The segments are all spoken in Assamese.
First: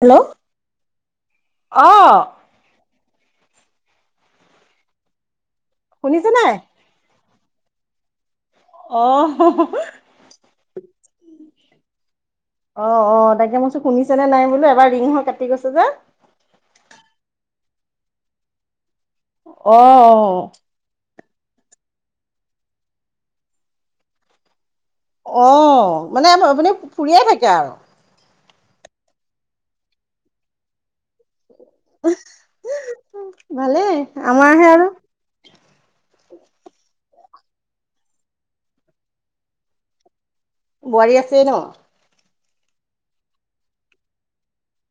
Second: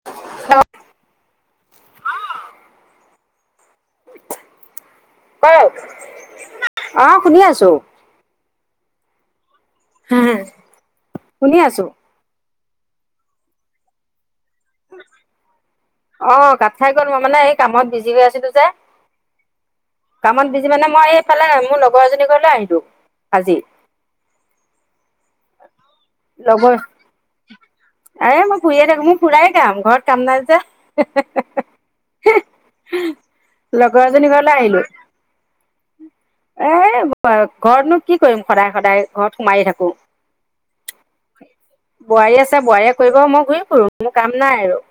হেল্ল' অ কওক শুনিছে নাই অ শুনি আছো অ শুনি আছো অ অ তাকে মইছো শুনিছে নে নাই বোলো এবাৰ ৰিং হৈ কাটি গৈছে যে অ কাট খাই গ'ল মই মানে এই কামত বিজি হৈ আছিলো যে অ কামত বিজি মানে মই এইফালে মোৰ লগৰ এজনী ঘৰলে আহিলো আজি অ মানে আপুনি ফুৰিয়ে থাকে আৰু আ মই ফুৰিয়ে থাকো মোৰ ফুৰাই কাম ঘৰত কাম নাই যে ভালেই লগৰ এজনী ঘৰলৈ আমাৰহে আৰু আহিলো এ ঘৰতনো কি কৰিম সদায় সদায় ঘৰত সোমাই থাকো বোৱাৰী আছে? ন', বোৱাৰী আছে। বোৱাৰীয়ে কৰিব মই ঘূৰি ফুৰো মোৰ কাম নাই আৰু।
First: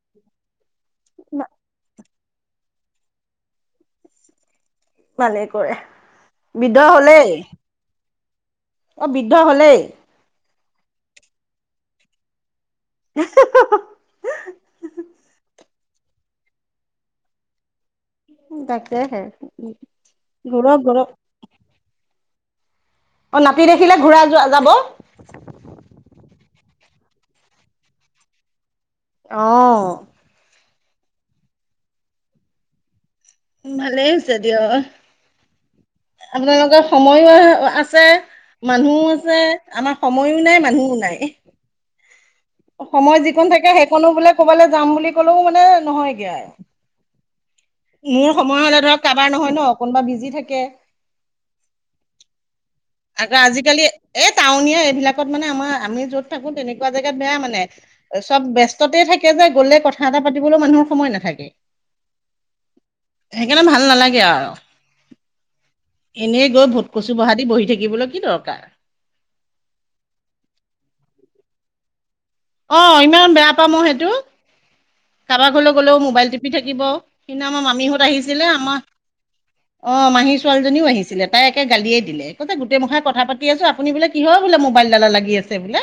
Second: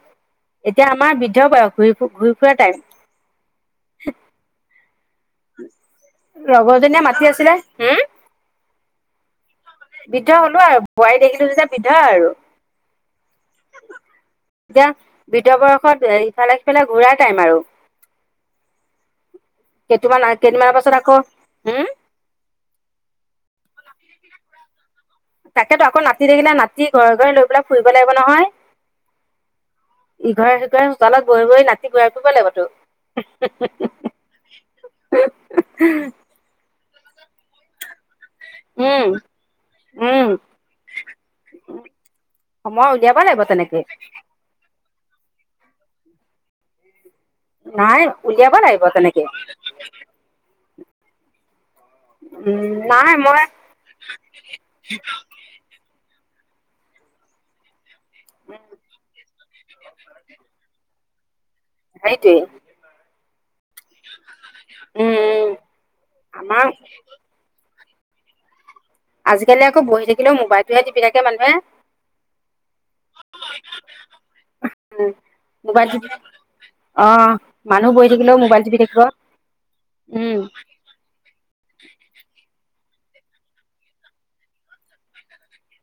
এতিয়া আমাৰ বৃদ্ধ বয়স। ঘূৰি ফ ঘূৰি ফুৰা টাইম। ভালে কৰে বৃদ্ধ লগৰজনীয়ে হলেই মাতি আছিলে। হ', অ', বৃদ্ধ হলেই। বৃদ্ধ হ'লো আৰু বোৱাৰী দেখিলো যে যে বৃধ আৰু এতিয়া, বিিত বয়সত ইফালে পেলাই ঘূৰাাৰ টাইম আৰু। তাকেহে। কেইটান কেইদিনমানৰ ঘূৰক পাছত ঘূৰক আকৌ উম, অ', নাাটতি দেখিলে ঘূৰা যোৱা যাব। তাকেতো আকৌ নাতি থাকিলা নাতি ঘৰে-ঘৰে লৈ পেলাই ফুৰিব লাগিব নহয়। অ', ইঘৰে-সিঘৰে সোতালত গৈ-গৈ নাতি গই কৰিব লাগিবত উ', মালে এনছ দ, অ', আপোনালোকৰ সময়ো আছে। উম মানুহো আছে আমাৰ উম সময়ো নাই মানুহও নাই। উলিয়াব সময় লাগিব যিকন থাকে তেনেকে সেইকণো বোলে ক'বালৈ যাম বুলি ক'লেও মানে নহয়গে। নাই মোৰ উলিয়াব সময় লাগিব হলে ধৰক তেনেকে কাৰোবাৰ নহয় ন, কোনোবা বিজি থাকে। উম, নাই আকৌ মই আজিকালি এই টাউনীয়া এইবিলাকত মানে আমাৰ আমি য'ত থাকো তেনেকুৱা জেগাত বেয়া মানে চব ব্যস্ততে থাকে যে গ'লে কথা কথা এটা পাতিবলৈ মানুহৰ সময় নাথাকে। সেইটোৱে সেইকাৰণে ভাল নালাগে আৰু উম উম এনে আমাৰ গৈ ভূতকচি বহা বহি থাকিবলৈ কি দৰকাৰ। আজিকালি আকৌ বহি থাকিলে‌ মুবাইলটোহে টিপি থাকে মানুহে। অ', ইমান বেয়া পাম মই সেইটো। উম কাৰোবাৰ ঘৰলৈ গ'লেও মোবাইল টিপি থাকিব অ সেইদিনা আমাৰ মানুহ মামীহঁত বহি থাকিলেও আহিছিলে মোবাইল আমাৰ টিপি অ', মাহী ছোৱালীজনীও আহিছিলে তাই একে গালিয় দিলে। কৈছে, গোটেই মুখাই কথা পাতি আছো, ‌ আপুনি বোলে কিহৰ বোলে ম'বাইলডালত লাগি আছে বোলে।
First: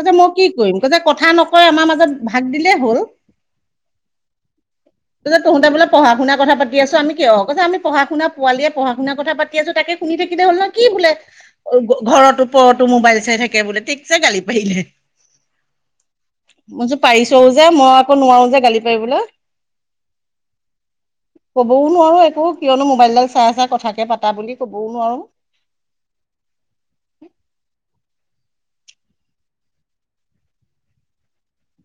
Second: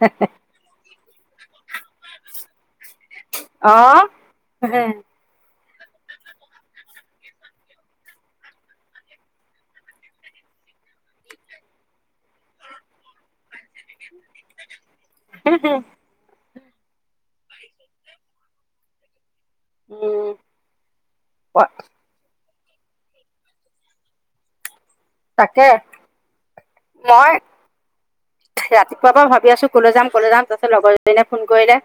ত', মই কি কৰিম? কথা নকয় আমাৰ মাজত ভাগ দিলেই হ'ল। অহ। ত', তোহতে বোলে প়ঢ়া শুনা কথা পাতি আছ আমি কিয় ক, আমিঢ়া শুনা পোৱালিয়ে পঢ়া শুনা কথাাতিছো তাকে শুনি থাকিলে হ'ল ন কি বোলে ঘৰত ওপৰতো মোবাইল চাই থাকে বোলে। ঠিকছে গালি পাৰিলে। উম, হুম। মই যে পাৰিছোও যে, মই আকৌ নোৱাৰো যে গালি পাৰিবলৈ। উম প- কবও নোৱাৰো একো কিয়নো মোবাইলডাল চাই চ কথাকে পাতা বুলি ক'বও নোৱাৰোঁ। তাকে। মই ৰাতিপুৱাৰ পৰা ভাবি আছো কলৈ যাম কলে যাম তাৰিছত লগৰজনীয়ে ফোন কৰিলে।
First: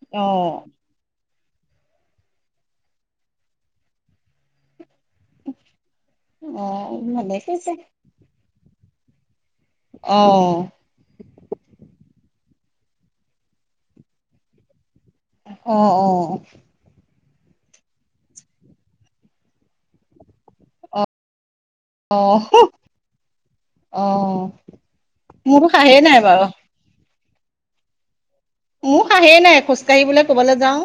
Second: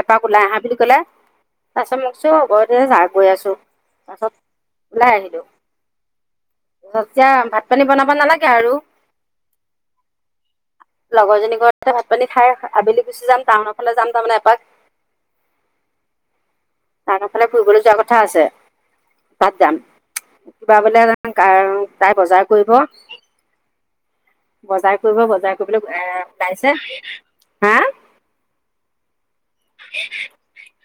এপাক ওলাই আহা অ', বুলি কলে তাৰপাছত মোকচো আৰ এ, য, গৈ আছো তাৰপিছত ওলাই আহি। অ', ভালে ভাত কৰিছে পানী বনাব নালাগে আৰু অহ। লগৰজনী ঘৰতে ভাত পানী খাই, ‌ আবেলি গুচি যাম টাউনৰ ফালে যাম তাৰমানে এপাক। অ', অ,। তাহঁতৰ ফালে ফুৰিবলৈ যোৱা কথা আছে। তাত যাম কিবা বলে [unintelligible] অ', তাই অ', বজাৰ কৰিব অ', [unintelligible] বজাৰ কৰিব বজাৰ মোৰতো কৰিবলৈ সাহেই এ নাই বাৰু। লাইছে হা মোৰ সাহই নাই খোজকাঢ়ি বোলে ক'বলৈ যাওঁ।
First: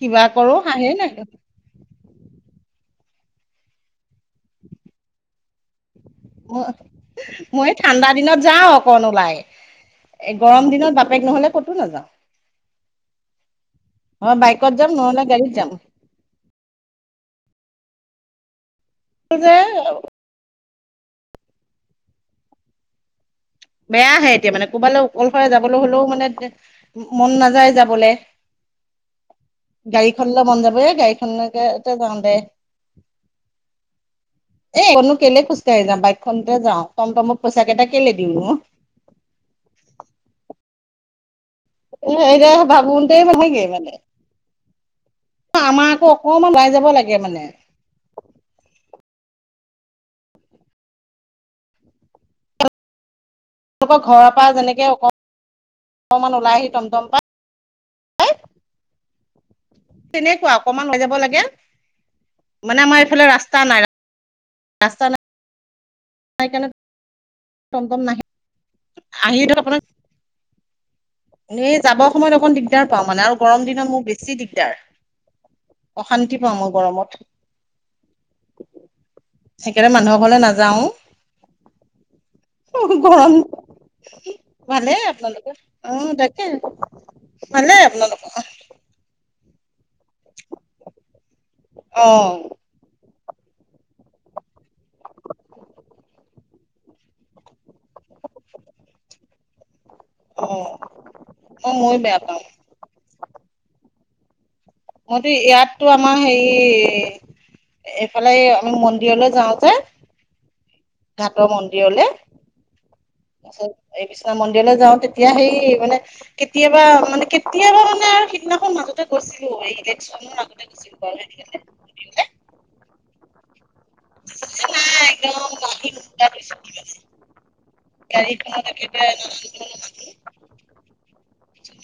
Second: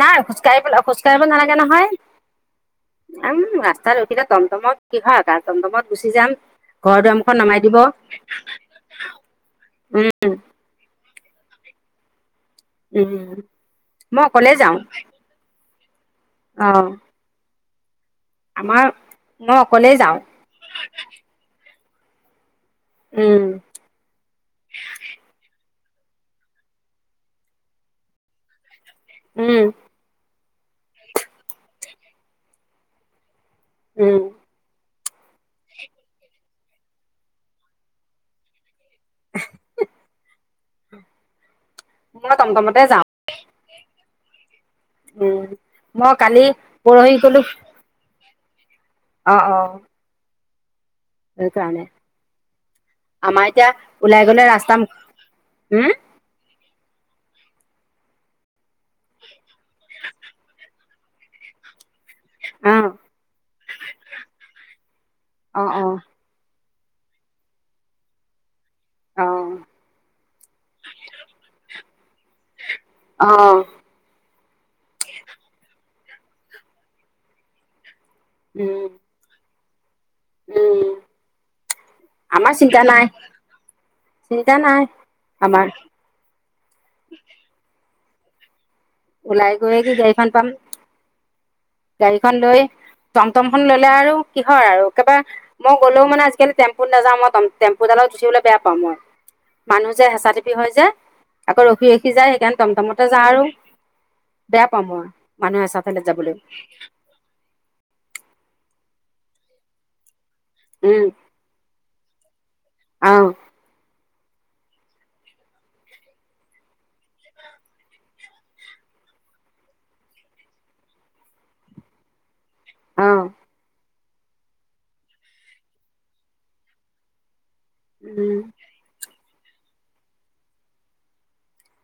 নাই কৰো খোজকাঢ়িবলৈ সাহেই নাই। খোজকাঢ়িবলৈ না নহয় উম ৰাস্তা ৰখিলে টমটমত কি হয়ৰ আৰু টমটমত গুচি যাম। ঘৰ দুৱাৰমুখত নমাই মই দিব ঠাণ্ডা দিনত যাওঁ অকন ওলাই উম, এ গৰম দিনত বাপ বাইক নহলে ক'তো নাযাওঁ উম, মই অ', অকলে বাইকত যাওঁ যাম নহ'লে গাড়ীত যাম। অ'। আমাৰ যে মই অকলেই যাওঁ। উম। বেয়া আহে এতিয়া মানে কোৰবালৈ কোনফালে যাবলৈ হ'লেও মানে মন নাযায় যাবলৈ। উম। গাড়ী খনলৈলে মন যাব গাড়ীখনকে এ যাওঁ দে। উম। এ, কন কেলে খোজকাঢ়ি যাওঁ, বাইকখনতে যাওঁ টমটমক পইচা কেইটা কেলে দিওঁ নো। [inaudible] মই আমাৰ টমটমতে আকৌ যাওঁ অকমান উম। মই কালি ওলাই যাব পৰহি লাগে গ'লো মানে। অ', অ। সেইকাৰণে, আমাৰ এতিয়া তেওঁলোকৰ ওলাই ঘৰৰ পৰা গ'লে ৰাস্তা যেনেকে মুখতে হম! অকমান ওলাই আহি টমটম পাই তেনেকুৱা অকমান লৈ যাব লাগে, মানে অ', আমাৰ এইফালে ৰাস্তা নাই ৰা ৰাস্তা নাই। অ', অ'। সেইকাৰণে টমটম নাহে, অ', আহিলেও অপোনাৰ এ, যাবৰ সময়ত অকণ দিগদাৰ পাওঁ মানে আৰু অ', গৰম দিনত মোৰ বেছি দিগদাৰ। অশান্তি পাওঁ মই গৰমত। উম। সেইকাৰণে মানুহৰ ঘৰলে উম, নাযাওঁ আমাৰ চিন্তা নাই গৰম, চিন্তা নাই ভালে আপোনালোকৰ আমাৰ অ', তা কে ভালে আপোনালোকৰ। ওলাই গৈয়ে কি গাড়ীখন পাম, অ গাড়ীখন লৈ টমটমখন ল'লে আৰু কিহৰ আৰু একবা মই গ'লেও মানে আজিকালি টেম্পুত নাযাওঁ, টম- টেম্পুডাল উঠিবলৈ বেয়া পাওঁ মই। মানুহ যে হেঁচা অ থেপি হয়, যে আকৌ অ ৰখি, ময়ো ৰখি বেয়া যায় পাওঁ সেইকাৰণে টমটমতে যাওঁ আৰু। বেয়া পাও মই। মইতো মানুহ হেঁচা ইয়াতটো ঠেলিত আমাৰ যাবলৈ হেৰি, এইফালে আমি মন্দিৰলৈ যাওঁ যে উম। ঘাটৰ মন্দিৰলে অ'। তাৰপিছত এই বিশ্বনাথ মন্দিৰলৈ যাওঁ তেতিয়া সেই মানে কেতিয়াবা মানে কেতিয়াবা মানে আৰু সিদিনাখন মাজতে গৈছিলোঁ ইলেকচনৰ আগতে [inaudible] অ'। [inaudible] উম গাড়ীৰখনত একেবাৰে [unintelligible]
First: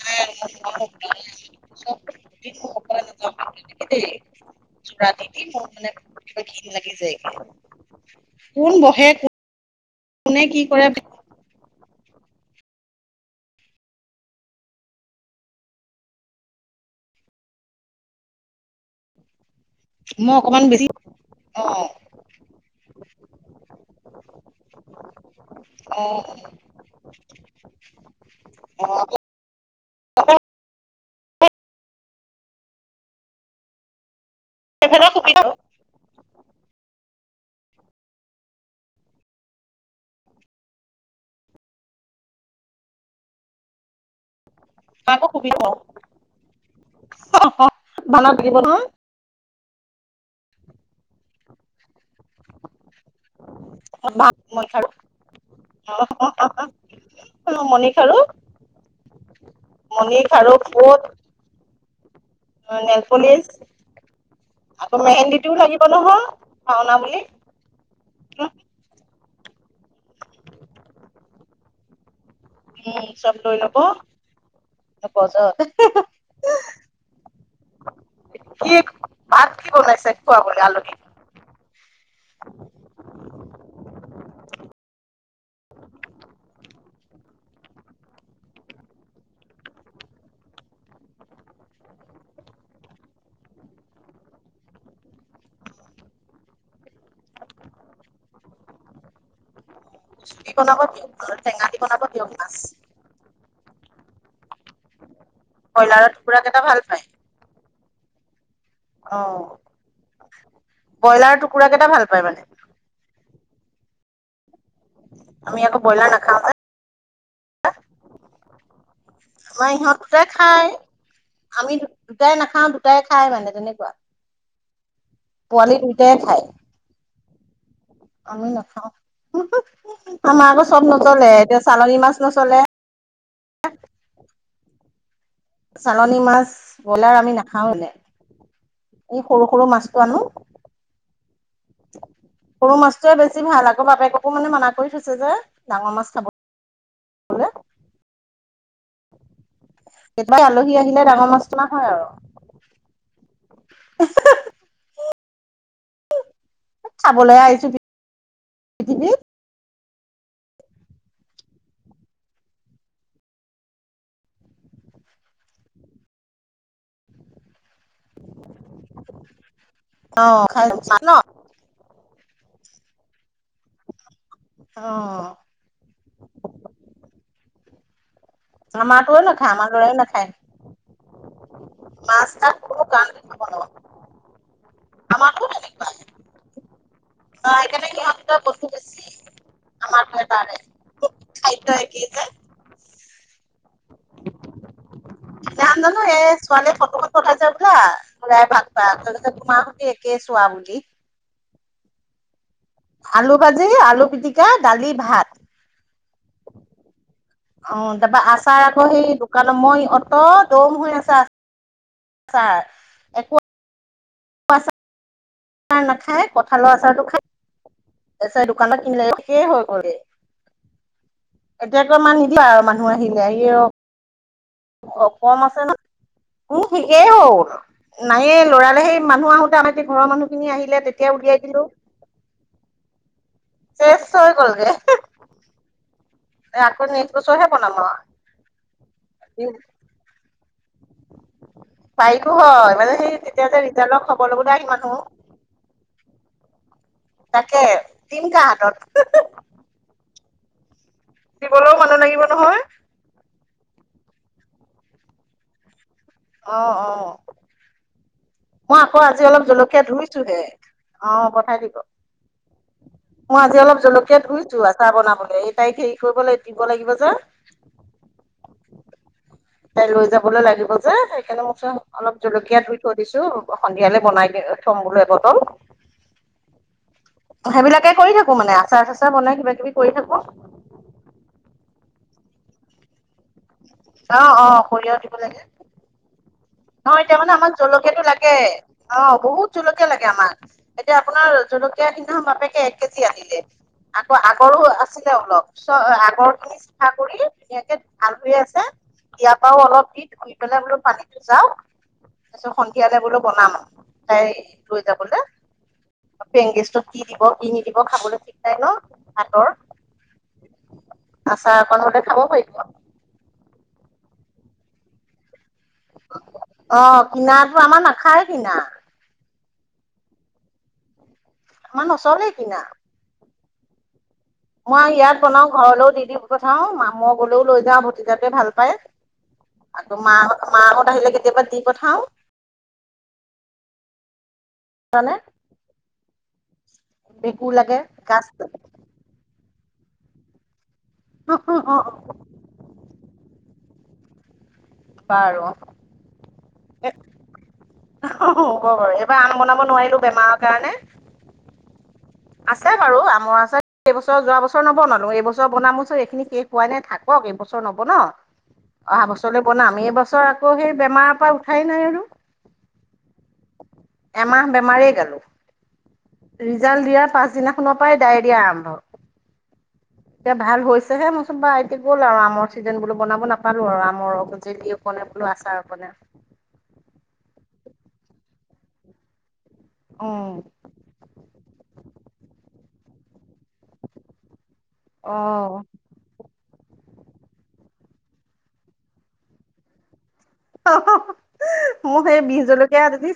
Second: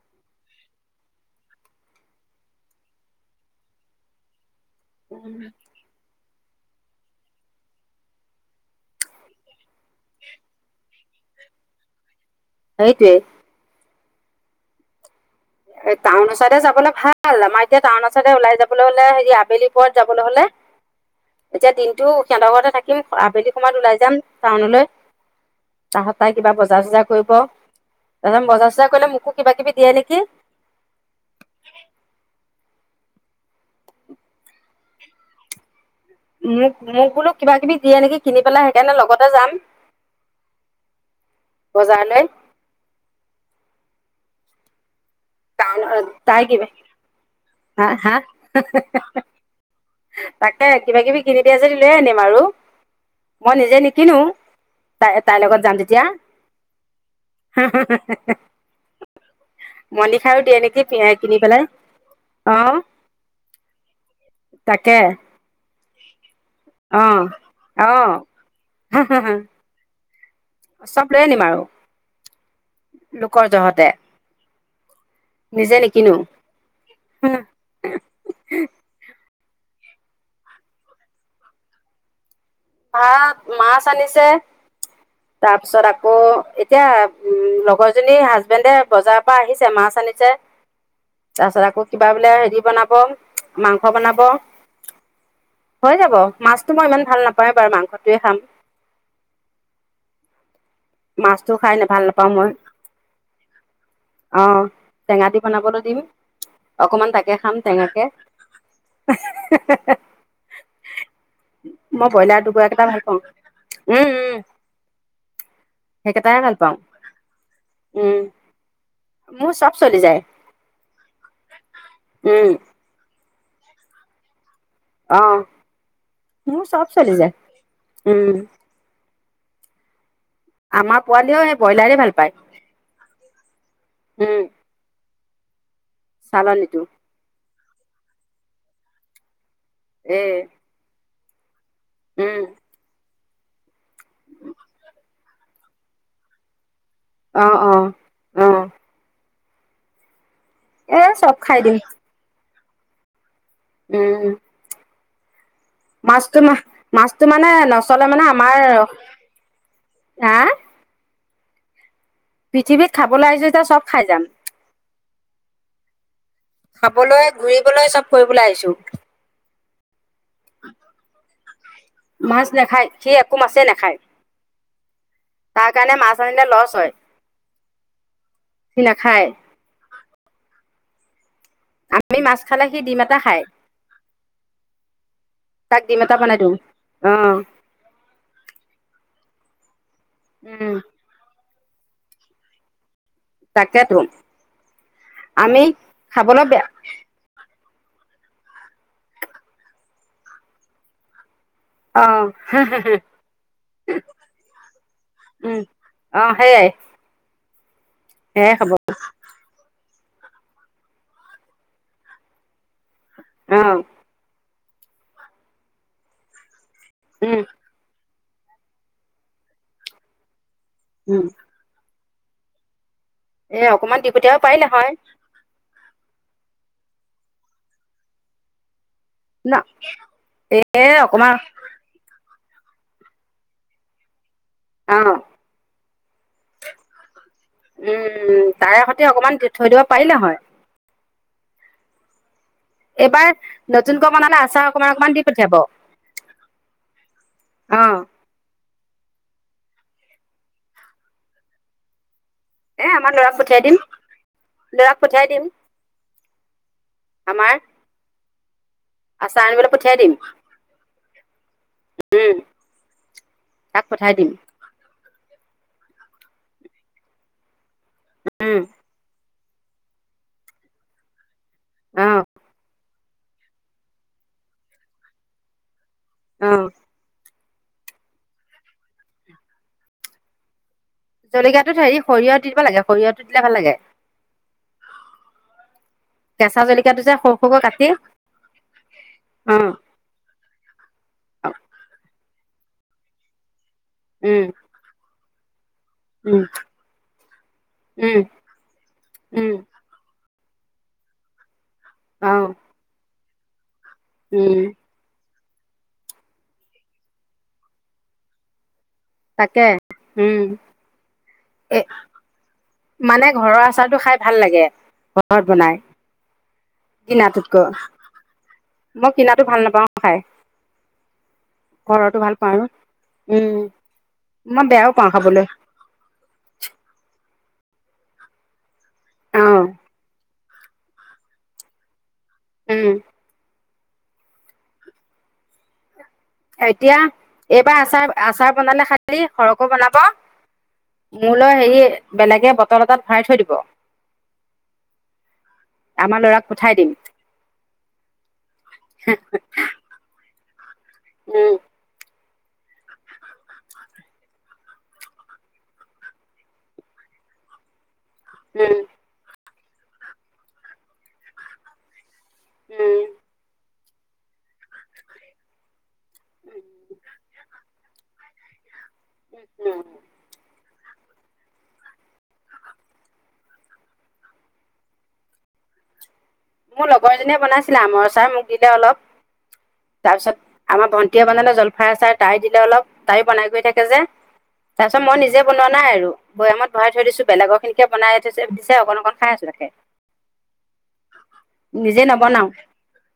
[inaudible] ৰাতি দি মোৰ মানে কিবা ঘিন লাগি যায়গে, কোন বহে, কোনে কি কৰে সেইটোৱে। এ, টাউনৰ চাইদে যাবলে ভাল। আমাৰ এতিয়া টাউনৰ চাইডে ওলাই যাবলে হ'লে হেৰি আবেলি পৰত যাবলৈ মই হ'লে অকণমান বেছি অ এতিয়া দিনটো সিহঁতৰ ঘৰতে থাকিম, আবেলি সময়ত ওলাই যাম টাউনলৈ। [inaudible] তাহঁত তাই কিবা বজাৰ চজাৰ কৰিব, তাৰপিছত বজাৰ অ চজাৰ কৰিলে মোকো কিবা কিবি দিয়ে নেকি? [unintelligible] সুবিধা মোক, মোক বোলো কিবা কিবি দিয়ে নেকি কিনি পেলাই সেইকাৰণে লগতে যাম বজাৰলে। [inaudible] তাই? [unintelligible] হা'? হা' হা'। ভাওনাত লাগিব নহয় তাকে কিবা কিবি কিনি দিয়ে যদি লৈ আনিম আৰু মই নিজে নিক কিনো, মই খাৰু তাই তাইৰ লগত যাম যেতিয়া। [unintelligible] খাৰু মণি খাৰু দিয়ে নেকি কিনি পেলাই? অ', নেলপলিছ! আকৌ তাকে মেহেন্দীটোও লাগিব নহয় ভাওনা অ বুলি। অ [unintelligible] [inaudible] চব লৈ আনিম আৰু। উম, চব লোকৰ লৈ ল'ব [unintelligible] জহতে নিজে নিকিনো [unintelligible] ভাত কি বনাইছে খোৱাবলে আলহীক? ভাত মাছ আনিছে। উ [inaudible] তাৰপিছত আকৌ এতিয়া লগৰজনীৰ হাজবেণ্ডে বজাৰৰ পৰা আহিছে মাছ আনিছে। [inaudible] তাৰ পিছত আকৌ কিবা বোলে হেৰি বনাব মাংস বনাব। হৈ যাব মাছটো মই ইমান ভাল নাপাৱে বাৰু মাংসটোৱে খাম। কি বনাব? দিয়ক মাছটো টেঙা খাই দি নে বনাব ভাল দিয়ক নাপাওঁ মই, মাছ অ'। টেঙা দি বনাবলৈ দিম, ব্ৰইলাৰৰ টুকুৰা কেইটা ভাল পায় অকমান তাকে খাম টেঙাকে। অ [unintelligible] ব্ৰইলাৰৰ টুকুৰা কেইটা ভাল মই পায় ব্ৰইলাৰ মানে টুকুৰা কেইটা ভাল পাওঁ। উম, উম। আমি আকৌ ব্ৰইলাৰ সেইকেটাহে নাখাওঁ যে ভাল পাওঁ। উম [unintelligible] মোৰ চব আমাৰ চলি ইহঁত যায় যে খাই, আমি দু দুটাই উম নাখাওঁতো। দুটাই খায় মানে তেনেকুৱা, অ পোৱালি দুইটাই খায়। [inaudible] চব চলি যায়। উম আমি নাখাওঁ, আমাৰ আকৌ চব আমাৰ নজলে পোৱালিও সেই এতিয়া ব্ৰইলাৰে চালনী ভাল মাছ পায় নচলে। উম। চালনী মাছ চালনীটো ব্ৰইলাৰ আমি নাখাওঁ মানে। এই সৰু সৰু মাছ এ উম সৰু মাছ [unintelligible] বেছি ভাল আকৌ বাপেককো মানে মানা কৰি থৈছে যে ডাঙৰ মাছ খাব অ', অ', অ'। [unintelligible] আলহী এ আহিলে ডাঙৰ চব খাই মাছটো অনা দিম হয় আৰু। উম। মাছটো মা মাছটো খাবলৈ মানে আহিছো নচলে মানে আমাৰ, পৃথিৱীত আ পৃথিৱীত খাবলৈ আহিছোঁ এতিয়া চব খাই যাম। খাবলৈ ঘূৰিবলৈ চব কৰিবলৈ আহিছোঁ। অ খাই ন মাছ নাখায় সি একো মাছেই নাখায়। অ'। তাৰ কাৰণে মাছ আনিলে লছ হয়। আমাৰতোও নাখায় আমাৰ দৰেই নাখায়। আমি মাছ খালে সি ডিম তাছ এটা খায়। [unintelligible] আমাৰতো তেনেকুৱাই, বা তাক ডিম এটা বনাই [unintelligible] দিওঁ কি অ হ'ল [unintelligible] বেছি আমাৰ [unintelligible] উম খাদ্য একেই যে। তাকেতো। আমি নাম জানো এ, খাবলৈ বেয়া ছোৱালীৰ [unintelligible] [unintelligible] তোমাৰ সৈতে একে চোৱা বুলি। অ'। আলু ভাজি, আলু পিটিকা, দালি, ভাত। উম অ' সেইয়াই। অ' তাৰপৰা সেয়াই আছাৰ খাব অ আকৌ সেই দোকানত মই অত' দম হৈ আছে আ আছাৰ একো অ'। আচাৰ নাখায় কঁঠালৰ আচাৰতো উম। দোকানত কিনিলে একেই হৈ গ'ল উম। এতিয়া অকমান নিদিবা আৰু মানুহ আহিলে। এ অকমান দি পঠিয়াব পাৰিলে হয় কম আছে ন মোৰ ঠিকেই হ'ল নায়েই লৰালে সেই মানুহ ন আহোতে আমাৰ ঘৰৰ মানুহ খিনি আহিলে এ তেতিয়াও অকমান উলিয়াই দিলো। চেছ হৈ গলকে। অ'। আকৌ নেক্স বছৰহে বনাম আৰু উম, তাৰে সতে অকমান থৈ দিব পাৰিলে হয়। পাৰিতো হয় মানে সেই এইবাৰ তেতিয়া যে ৰিজাল্টৰ নতুনকৈ খবৰ বনালে ল'বলৈ আহিম আচাৰ মানুহ অকণমান অকমান দিম। পঠিয়াব। তাকে অ', দিম কাৰ হাতত? দিবলৈও মানুহ লাগিব নহয়। এ আমাৰ ল'ৰাক পঠিয়াই দিম, ল'ৰাক পঠিয়াই দিম। অ', অ'। আমাৰ মই আকৌ আজি অলপ আচাৰ আনিবলৈ জলকীয়া পঠিয়াই দিম, ধুইছো হে, অ' পঠাই দিব। উম, মই আজি অলপ তাক পঠাই জলকিয়াত দিম, ধুইছো আচাৰ বনাবলৈ এই তাইক হেৰি কৰিবলাগিব দিব লাগিব যে। উম। তাই লৈ যাবলৈ লাগিব যে সেইকাৰণে মোক চ অলপ অ', জলকীয়া ধুই। থৈ দিছো সন্ধিয়ালৈ বনাই থম বোলো এবটল। উম। সেইবিলাকে কৰি থাকো মানে আচাৰ ঠাচাৰ বনাই কিবা কিবি কৰি থাকো। জলকীয়াটোত হেৰি সৰিয়হ দিব লাগে সৰিয়হটো দিলে ভাল লাগে। অ', অ', সৰিয়হ দিব লাগে। কেঁচা নহয় জলকীয়াটো যে এতিয়া মানে সৰু আমাক সৰুকৈ কাটি, জলকীয়া অ', টো লাগে অ বহুত উম, জলকীয়া লাগে। আমাক এতিয়া আপোনাৰ জলকীয়া খিনিও বাপেকে এক কেজি আনিলে। আকৌ উম, আগৰো আছিলে অলপ চ আগৰ উম, চা খুৰি ধুনীয়াকে ভাল হৈ আছে ইয়াৰ উম, পৰাও অলপ দি শুই পেলাই বোলো পানীতো যাওঁ অ', তাৰপিছত সন্ধিয়ালে বোলো বনাম উম, আৰু তাই যাবদে পেংগেছত কি দিব কি নিদিব খাবলৈ ঠিক নাই নহ। ভাতৰ তাকে, উম। আচাৰ এ অকণ হলে খাব পাৰি। মানে ঘৰৰ আচাৰটো খাই ভাল লাগে ঘৰত বনাই। অ', কিনাটো কিনাটোতকৈ। আমাৰ নাখায় কিনা। মই কিনাটো ভাল নাপাওঁ খাই, আমাৰ ঘৰৰতো নচলেই ভাল কিনা। পাওঁ উম। মই বেয়াও পাওঁ ইয়াত খাবলৈ বনাও, ঘৰলৈও দি দিও। দি পঠাও মা মই গলেও লৈ যাওঁ ভতিজাটোৱে ভাল পায় অ আকৌ মা মাহত আহিলে কেতিয়াবা দি পঠাও। উম। মানে? এতিয়া, এইবাৰ আচাৰ-আচাৰ বনালে খালি সৰহকৈ বনাব। বাৰু মোলৈ হেৰি, হ'ব বেলেগে বটল এটাত ভৰাই থৈ দিব। বাৰু? আমাৰ ল'ৰাক পঠাই দিম এইবাৰ আম বনাব নোৱাৰিলো বেমাৰৰ কাৰণে। উম। আছে বাৰু আমৰ আচাৰ, এই বছৰ যোৱা বছৰ নবনালো এইবছৰ বনাম [unintelligible] এইখিনি শেষ হোৱাই নাই থাকক এইবছৰ নবনাও। উম। অহা বছৰলৈ বনাম এই বছৰ আকৌ সেই বেমাৰৰ পৰা উঠাই নাই আৰু। উম এমাহ বেমাৰে গেলো, ৰিজাল্ট দিয়াত পাছদিনাখনৰ পৰাই ডায়েৰিয়া আৰম্ভ। উম উম এতিয়া ভাল হৈছেহে মইচোন বা এতিয়া গ'ল আৰু আমৰ চিজন, বনাব নাপালো আৰু আমৰ জেলি। কণনে বোলো, আছাৰ অকনে। মোৰ লগৰজনীয়ে বনাইছিলে আমৰ আচাৰ, মোক দিলে অলপ। উম তাৰপিছত আমাৰ ভণ্টিয়ে বনালে জলফাই আচাৰ তাই দিলে অলপ তাইও বনাই। থাকে যে তাৰ পিছত অ মই নিজে বনোৱা নাই আৰু। বৈয়ামত ভৰাই থৈ দিছো বেলেগৰ খিনিকে বনাই থৈ দিছে অকণ অকন খাই আছো তাকে। অহ‌, হ, মোক নিজে সেই বিজ নবনাও জলকীয়া